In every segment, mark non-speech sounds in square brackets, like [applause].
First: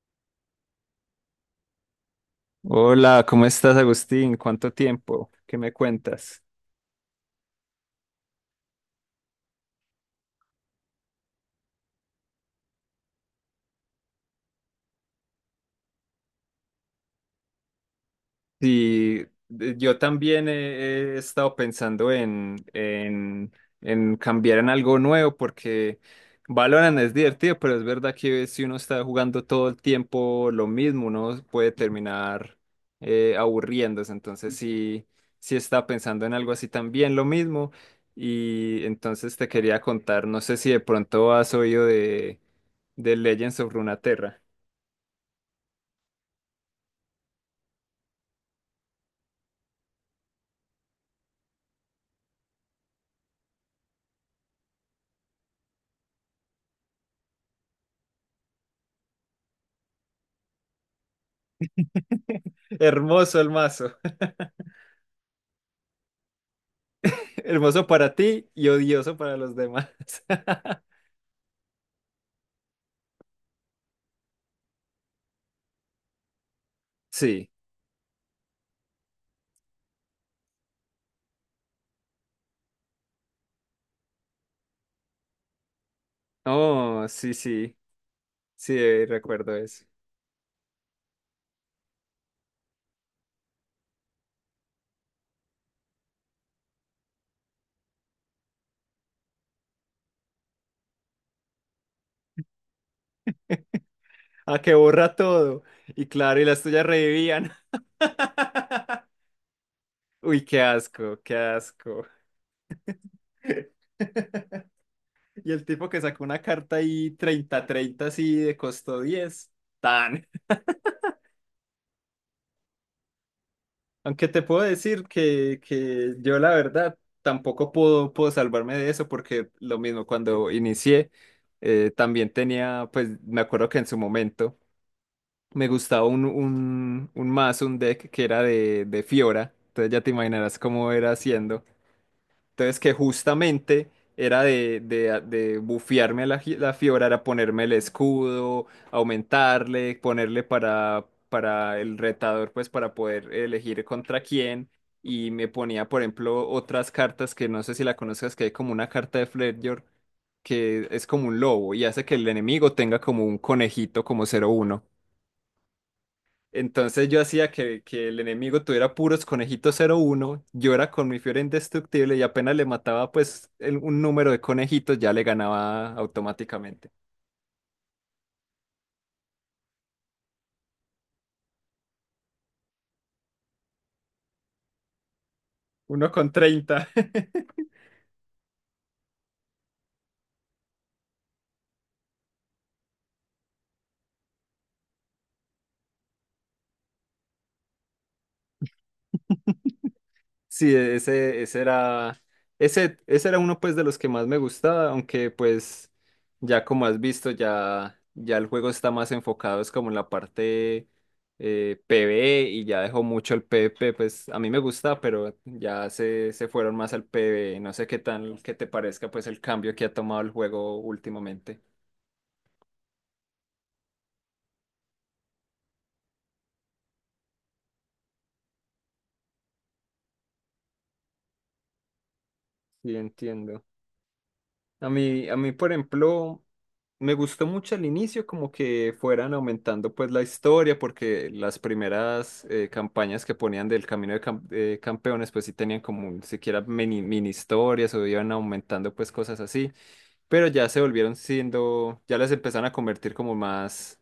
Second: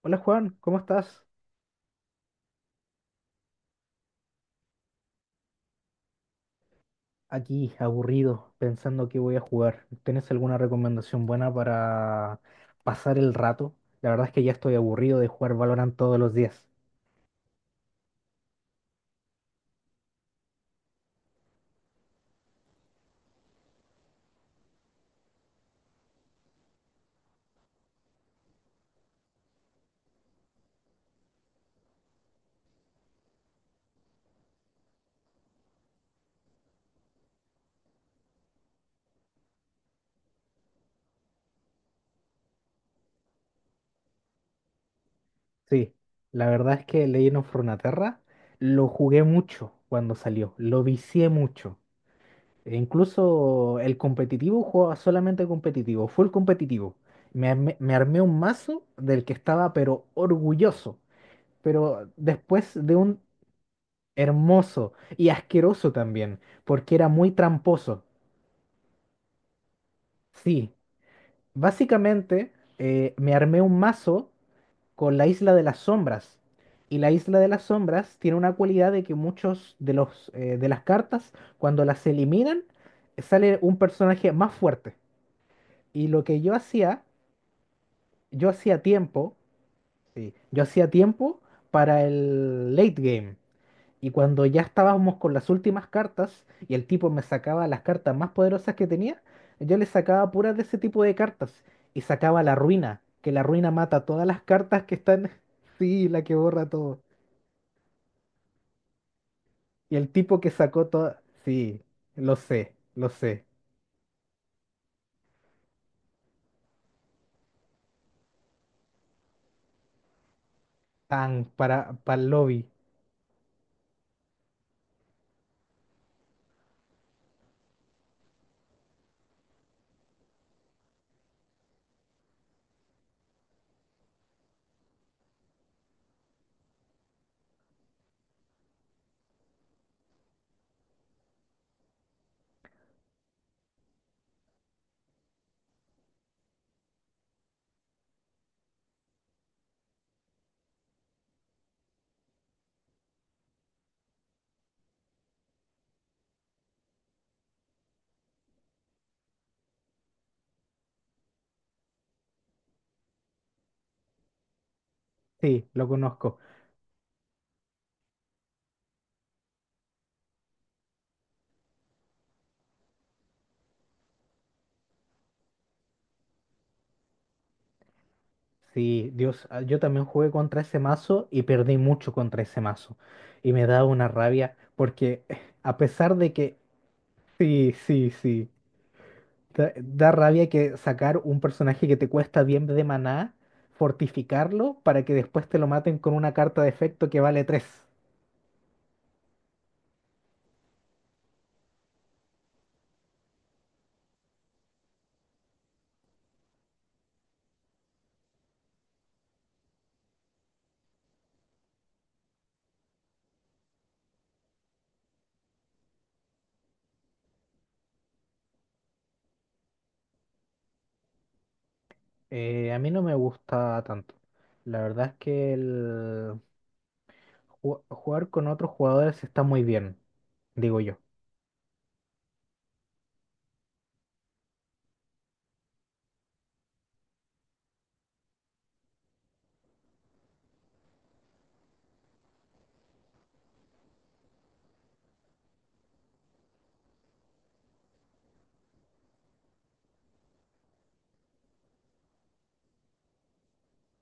Hola Juan, ¿cómo estás? Hola, ¿cómo estás, Agustín? ¿Cuánto tiempo? ¿Qué me cuentas? Aquí, aburrido, pensando que voy a jugar. ¿Tienes alguna recomendación buena para pasar el rato? La verdad es que ya estoy aburrido de jugar Valorant todos los días. Sí, yo también he estado pensando en cambiar en algo nuevo porque Valorant es divertido, pero es verdad que si uno está jugando todo el tiempo lo mismo, uno puede terminar aburriéndose. Entonces sí, sí estaba pensando en algo así también, lo mismo. Y entonces te quería contar, no sé si de pronto has oído de Legends of Runeterra. Sí, la verdad es que Legend of Runeterra lo jugué mucho cuando salió, lo vicié mucho. E incluso el competitivo jugaba solamente competitivo, full competitivo. Me armé un mazo del que estaba pero orgulloso. Pero después de un Hermoso el mazo. [laughs] hermoso y asqueroso también, porque era muy Hermoso tramposo. para ti y odioso para los demás. Sí, [laughs] básicamente me armé un mazo con la Isla de las Sombras. Y la Isla de Sí. las Sombras tiene una cualidad de que muchos de los de las cartas, cuando las eliminan, sale un personaje más fuerte. Y lo que yo hacía, Oh, sí, sí. yo Sí, hacía tiempo, recuerdo eso. sí, yo hacía tiempo para el late game. Y cuando ya estábamos con las últimas cartas y el tipo me sacaba las cartas más poderosas que tenía, yo le sacaba puras de ese tipo de cartas y sacaba la ruina, que la ruina mata todas las Ah, que cartas que borra están. [laughs] todo. Y Sí, la que claro, y las borra tuyas todo. revivían. Y el [laughs] tipo Uy, que qué sacó todas. asco, qué Sí, asco. lo sé, lo sé. [laughs] Y el tipo que sacó una carta ahí 30 30 así de costo 10. Tan. Tan, para el lobby. Aunque te puedo decir que yo la verdad tampoco puedo salvarme de eso porque lo mismo cuando inicié, también tenía. Pues me acuerdo que en su momento me gustaba un mazo, un deck que era de Fiora. Entonces ya te imaginarás cómo era haciendo. Entonces que justamente era de bufearme a la Fiora, era ponerme el escudo, aumentarle, ponerle para el retador, pues para poder elegir contra quién. Y me ponía, por ejemplo, otras cartas que no sé si la conozcas, que hay como una carta de Fledger que es como un lobo y hace que el enemigo tenga como un conejito como cero uno. Sí, lo conozco. Entonces yo hacía que el enemigo tuviera puros conejitos cero uno, yo era con mi Fiora indestructible, y apenas le mataba pues un número de conejitos, ya le ganaba automáticamente. Sí, Dios, ah, yo también jugué contra ese mazo y perdí mucho contra ese mazo. Y me daba una rabia porque [laughs] a Uno pesar con de que. 30. [laughs] Sí, sí, sí. Da rabia que sacar un personaje que te cuesta bien de maná, fortificarlo para que después te lo maten con una carta de efecto que vale 3. Sí, ese era uno pues de los que más me gustaba, aunque pues ya como has visto, ya el juego está más enfocado, es como en la parte PvE, y ya dejó mucho el PvP. Pues a mí me gusta, pero ya se fueron más al PvE. No sé qué te parezca pues el cambio que ha tomado el juego últimamente. A mí no me gusta tanto. La verdad es que el jugar con otros jugadores está muy bien, digo yo. Sí, entiendo. A mí, por ejemplo, me gustó mucho al inicio como que fueran aumentando pues la historia, porque las primeras campañas que ponían del Camino de Campeones pues sí tenían como siquiera mini historias, o iban aumentando pues cosas así. Pero ya se volvieron siendo, ya las empezaron a convertir como más,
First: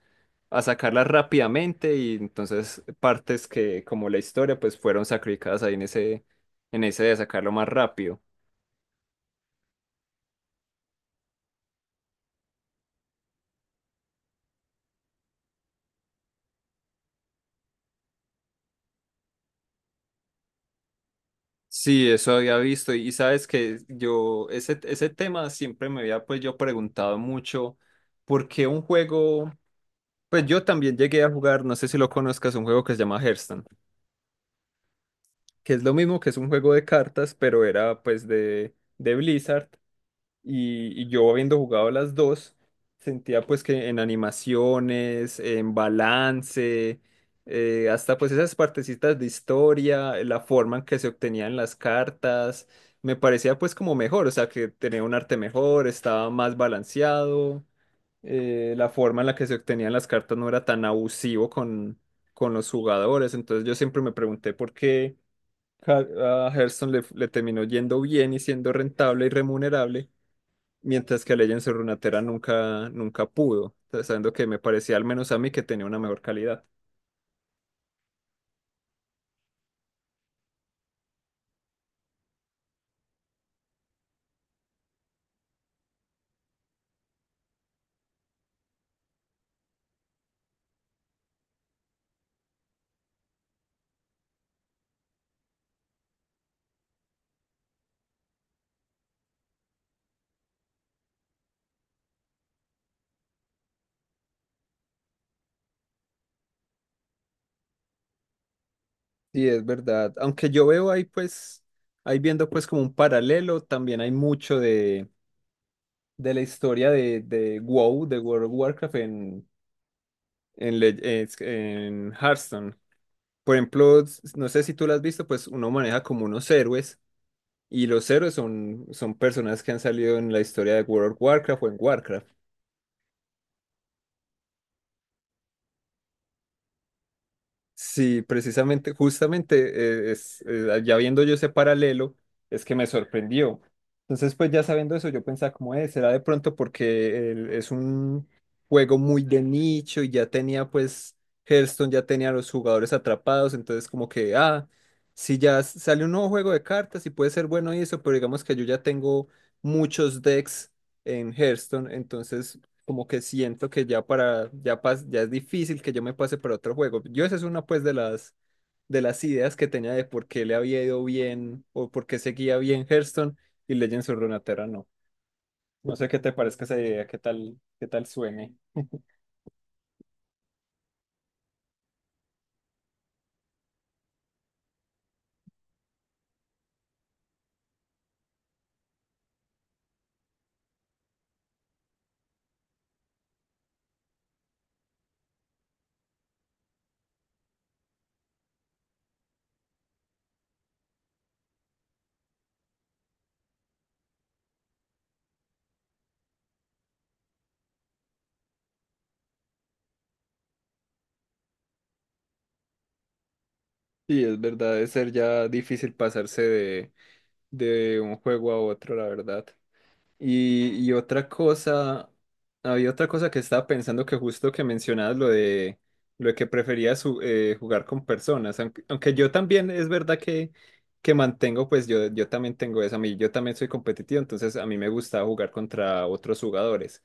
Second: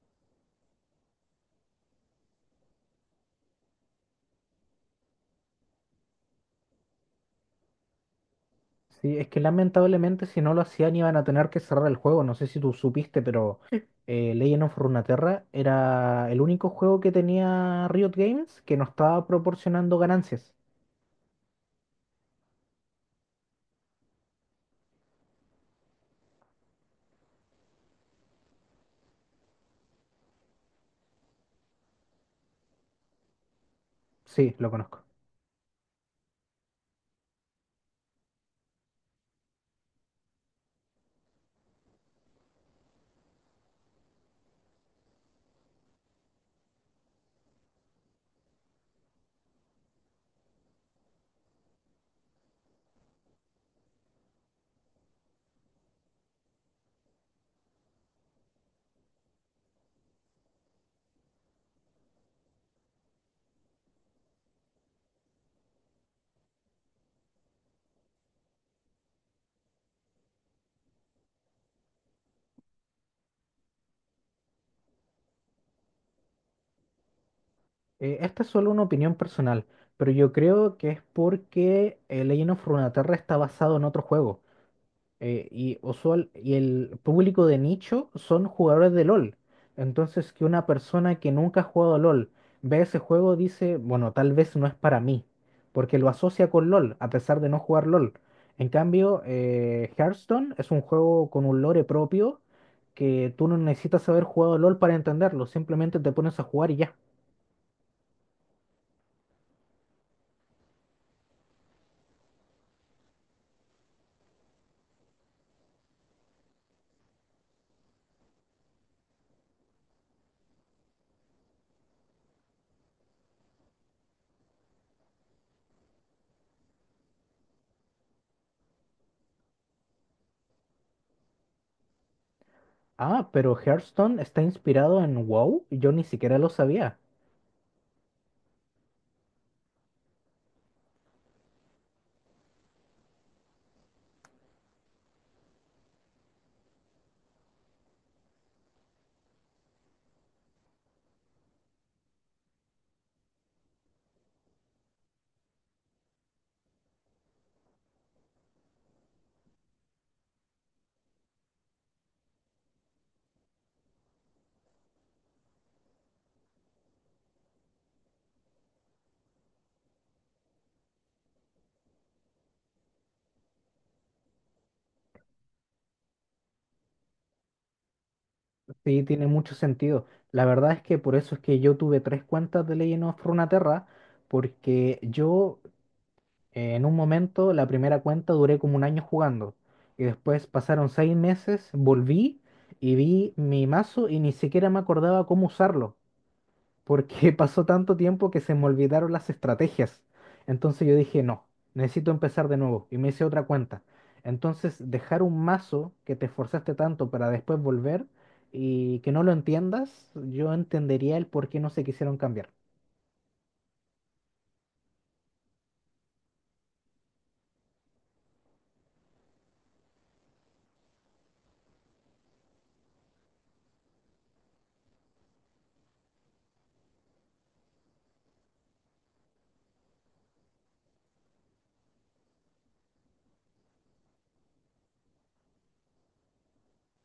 a sacarlas rápidamente, y entonces partes que como la historia pues fueron sacrificadas ahí en ese, de sacarlo más rápido. Sí, es que lamentablemente si no lo hacían iban a tener que cerrar el juego. No sé si tú supiste, pero Legend of Runeterra era el único juego que tenía Riot Games que no estaba proporcionando ganancias. Sí, eso había visto. Y sabes que yo ese tema siempre me había pues yo preguntado mucho por qué un juego, pues yo también llegué a jugar, no sé si lo conozcas, un juego que se llama Hearthstone, Sí, lo conozco. que es lo mismo, que es un juego de cartas, pero era pues de Blizzard. Y yo, habiendo jugado las dos, sentía pues que en animaciones, en balance, hasta pues esas partecitas de historia, la forma en que se obtenían las cartas, me parecía pues como mejor. O sea, que tenía un arte mejor, estaba más balanceado, la forma en la que se obtenían las cartas no era tan abusivo con los jugadores. Entonces yo siempre me pregunté por qué. A Hearthstone le terminó yendo bien y siendo rentable y remunerable, mientras que Legends of Runeterra nunca, nunca pudo, sabiendo que me parecía al menos a mí que tenía una mejor calidad. Esta es solo una opinión personal, pero yo creo que es porque Legend of Runeterra está basado en otro juego. Y y el público de nicho son jugadores de LOL. Entonces, que una persona que nunca ha jugado a LOL ve ese juego, dice, bueno, tal vez no es para mí, porque lo asocia con LOL, a pesar de no jugar LOL. En cambio, Hearthstone es un juego con un lore propio que tú no necesitas haber jugado LOL para entenderlo, simplemente te pones a jugar y ya. Sí, es verdad. Aunque yo veo ahí pues, ahí viendo pues como un paralelo, también hay mucho de la historia de WoW, de World of Warcraft en en Hearthstone. Por ejemplo, no sé si tú lo has visto, pues uno maneja como unos héroes, y los héroes son personas que han salido en la historia de World of Warcraft o en Warcraft. Ah, pero Hearthstone está inspirado en WoW. Yo ni siquiera lo sabía. Sí, precisamente, justamente, ya viendo yo ese paralelo, es que me sorprendió. Entonces, pues ya sabiendo eso, yo pensaba como, es será de pronto porque es un juego muy de nicho, y ya tenía, pues, Hearthstone ya tenía a los jugadores atrapados. Entonces como que, ah, si ya sale un nuevo juego de cartas y puede ser bueno y eso, pero digamos que yo ya tengo muchos decks en Hearthstone, entonces como que siento que ya es difícil que yo me pase para otro juego. Yo esa es una pues de las, ideas que tenía de por qué le había ido bien o por qué seguía bien Hearthstone y Legends of Runeterra no. No sé qué te parezca esa idea, qué tal, suene. Sí, tiene mucho sentido. La verdad es que por eso es que yo tuve tres cuentas de Legend of Runeterra, porque yo en un momento, la primera cuenta duré como un año jugando. Y después pasaron seis meses, volví y vi mi mazo y ni siquiera me acordaba cómo usarlo, porque [laughs] pasó tanto tiempo que se me olvidaron las estrategias. Entonces yo dije, no, necesito empezar de nuevo y me hice otra cuenta. Entonces dejar un mazo que te esforzaste tanto para después volver y que no lo entiendas, yo entendería el por qué no se quisieron cambiar. Sí, es verdad, es ser ya difícil pasarse de un juego a otro, la verdad. Y otra cosa, había otra cosa que estaba pensando, que justo que mencionabas lo de que preferías jugar con personas. Aunque, yo también es verdad que mantengo, pues yo también tengo eso, a mí, yo también soy competitivo, entonces a mí me gusta jugar contra otros jugadores.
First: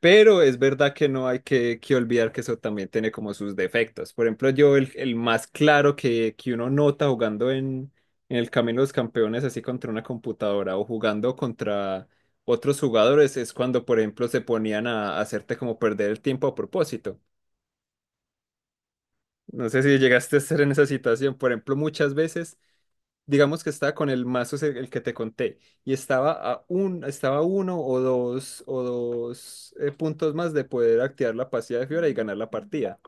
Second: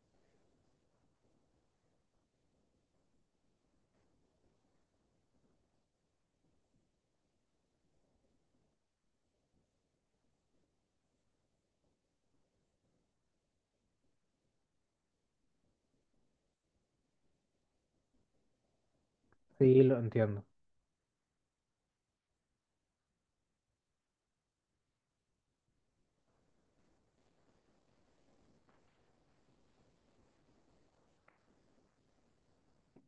Pero es verdad que no hay que olvidar que eso también tiene como sus defectos. Por ejemplo, yo el más claro que uno nota jugando en el Camino de los Campeones, así contra una computadora o jugando contra otros jugadores, es cuando, por ejemplo, se ponían a hacerte como perder el tiempo a propósito. No Sí, sé lo si llegaste a entiendo. estar en esa situación. Por ejemplo, muchas veces digamos que estaba con el mazo el que te conté y estaba estaba a uno o dos puntos más de poder activar la pasiva de Fiora y ganar la partida.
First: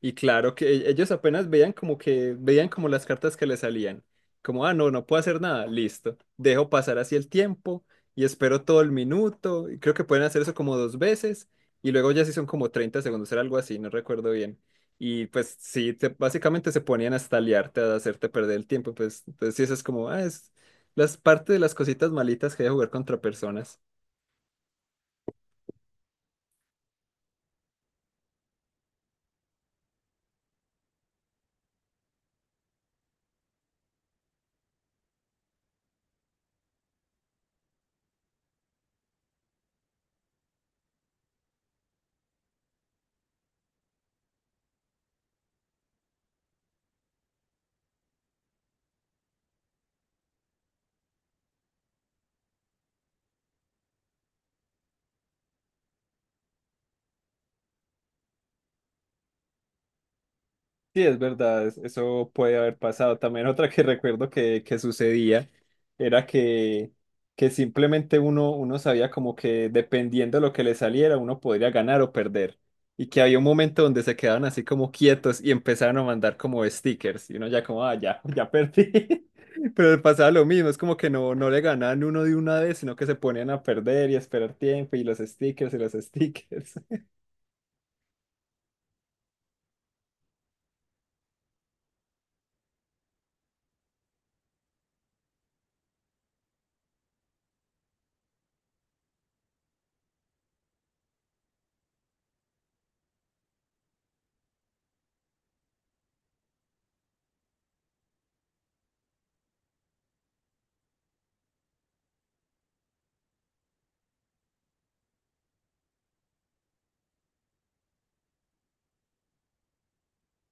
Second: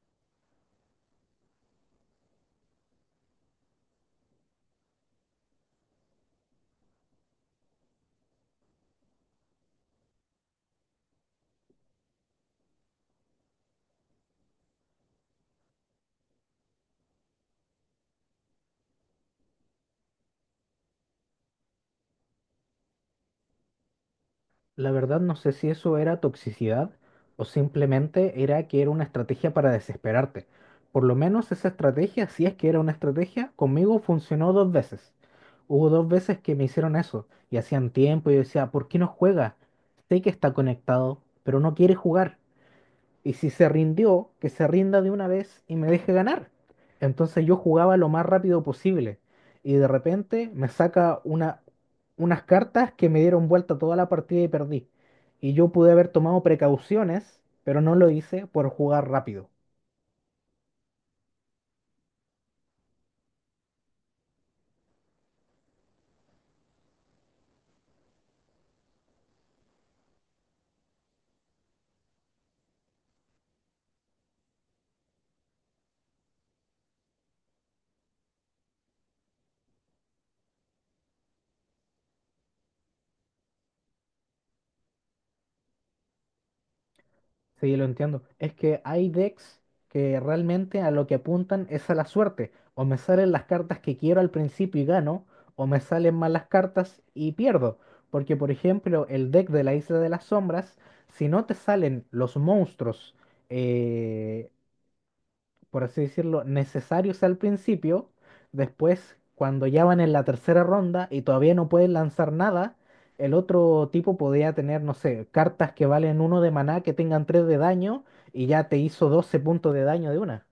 Y claro que ellos apenas veían como que veían como las cartas que le salían. Como, ah, no, no puedo hacer nada, listo. Dejo pasar así el tiempo y espero todo el minuto. Y creo que pueden hacer eso como dos veces, y luego ya sí son como 30 segundos, era algo así, no recuerdo bien. Y pues sí, básicamente se ponían hasta liarte, a hacerte perder el tiempo. Pues entonces sí, eso es como, ah, es las parte de las cositas malitas que hay de jugar contra personas. La verdad no sé si eso era toxicidad o simplemente era que era una estrategia para desesperarte. Por lo menos esa estrategia, si es que era una estrategia, conmigo funcionó dos veces. Hubo dos veces que me hicieron eso y hacían tiempo y yo decía, ¿por qué no juega? Sé que está conectado, pero no quiere jugar. Y si se rindió, que se rinda de una vez y me deje ganar. Entonces yo jugaba lo más rápido posible. Y de repente me saca unas cartas que me dieron vuelta toda la partida y perdí. Y yo pude haber tomado precauciones, pero no lo hice por jugar rápido. Sí, es verdad, eso puede haber pasado. También otra que [laughs] recuerdo que sucedía, era que simplemente uno sabía como que dependiendo de lo que le saliera, uno podría ganar o perder. Y que había un momento donde se quedaban así como quietos y empezaron a mandar como stickers. Y uno ya como, ah, ya perdí. [laughs] Pero le pasaba lo mismo, es como que no, no le ganaban uno de una vez, sino que se ponían a perder y a esperar tiempo y los stickers y los [laughs] stickers. Sí, lo entiendo. Es que hay decks que realmente a lo que apuntan es a la suerte. O me salen las cartas que quiero al principio y gano, o me salen malas cartas y pierdo. Porque, por ejemplo, el deck de la Isla de las Sombras, si no te salen los monstruos eh, por así decirlo, necesarios al principio. Después, cuando ya van en la tercera ronda y todavía no pueden lanzar nada, el otro tipo podía tener, no sé, cartas que valen uno de maná que tengan tres de daño y ya te hizo 12 puntos de daño de una.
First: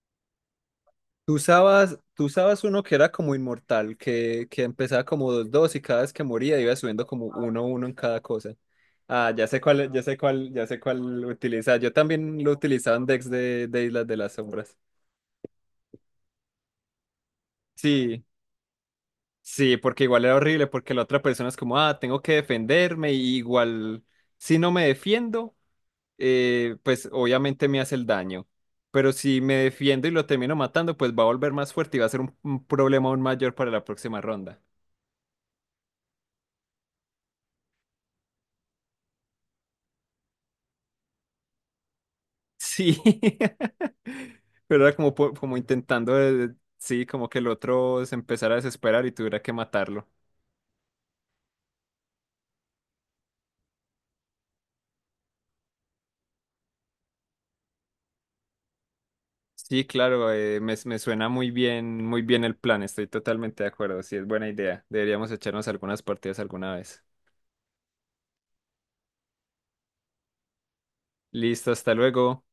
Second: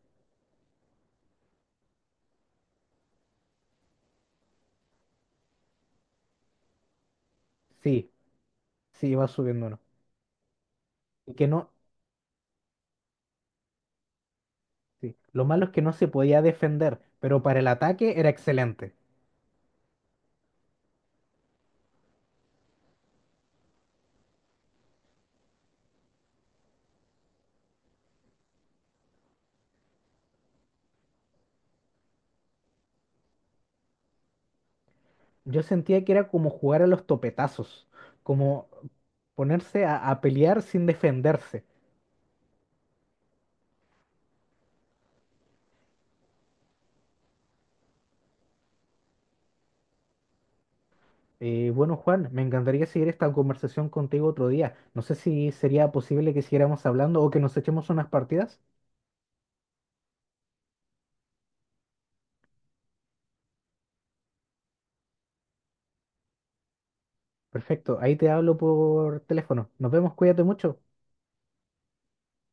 Tú usabas uno que era como inmortal, que empezaba como dos dos y cada vez que moría iba subiendo como uno uno en Sí, cada cosa. sí, va Ah, ya sé subiendo uno. cuál, ya sé cuál, ya sé cuál Y que no, utilizaba. Yo también lo utilizaba en decks de Islas de las Sombras. sí. Lo malo es que no se podía defender, pero para el ataque Sí, era excelente. sí, porque igual era horrible, porque la otra persona es como, ah, tengo que defenderme, y igual si no me defiendo, pues obviamente me hace el daño. Pero si me defiendo y lo termino matando, pues va a volver más fuerte y va a ser un problema aún mayor para la próxima ronda. Yo sentía que era como jugar a los topetazos, como ponerse a pelear sin defenderse. Sí, [laughs] pero era como, como intentando, sí, como que el otro se empezara a desesperar y tuviera que matarlo. Bueno, Juan, me encantaría seguir esta conversación contigo otro día. No sé si sería posible que siguiéramos hablando o que nos echemos unas partidas. Sí, claro, me suena muy bien el plan, estoy totalmente de acuerdo, sí, es buena idea. Deberíamos echarnos algunas partidas alguna vez. Perfecto, ahí te hablo por teléfono. Nos vemos, cuídate mucho. Listo, hasta luego.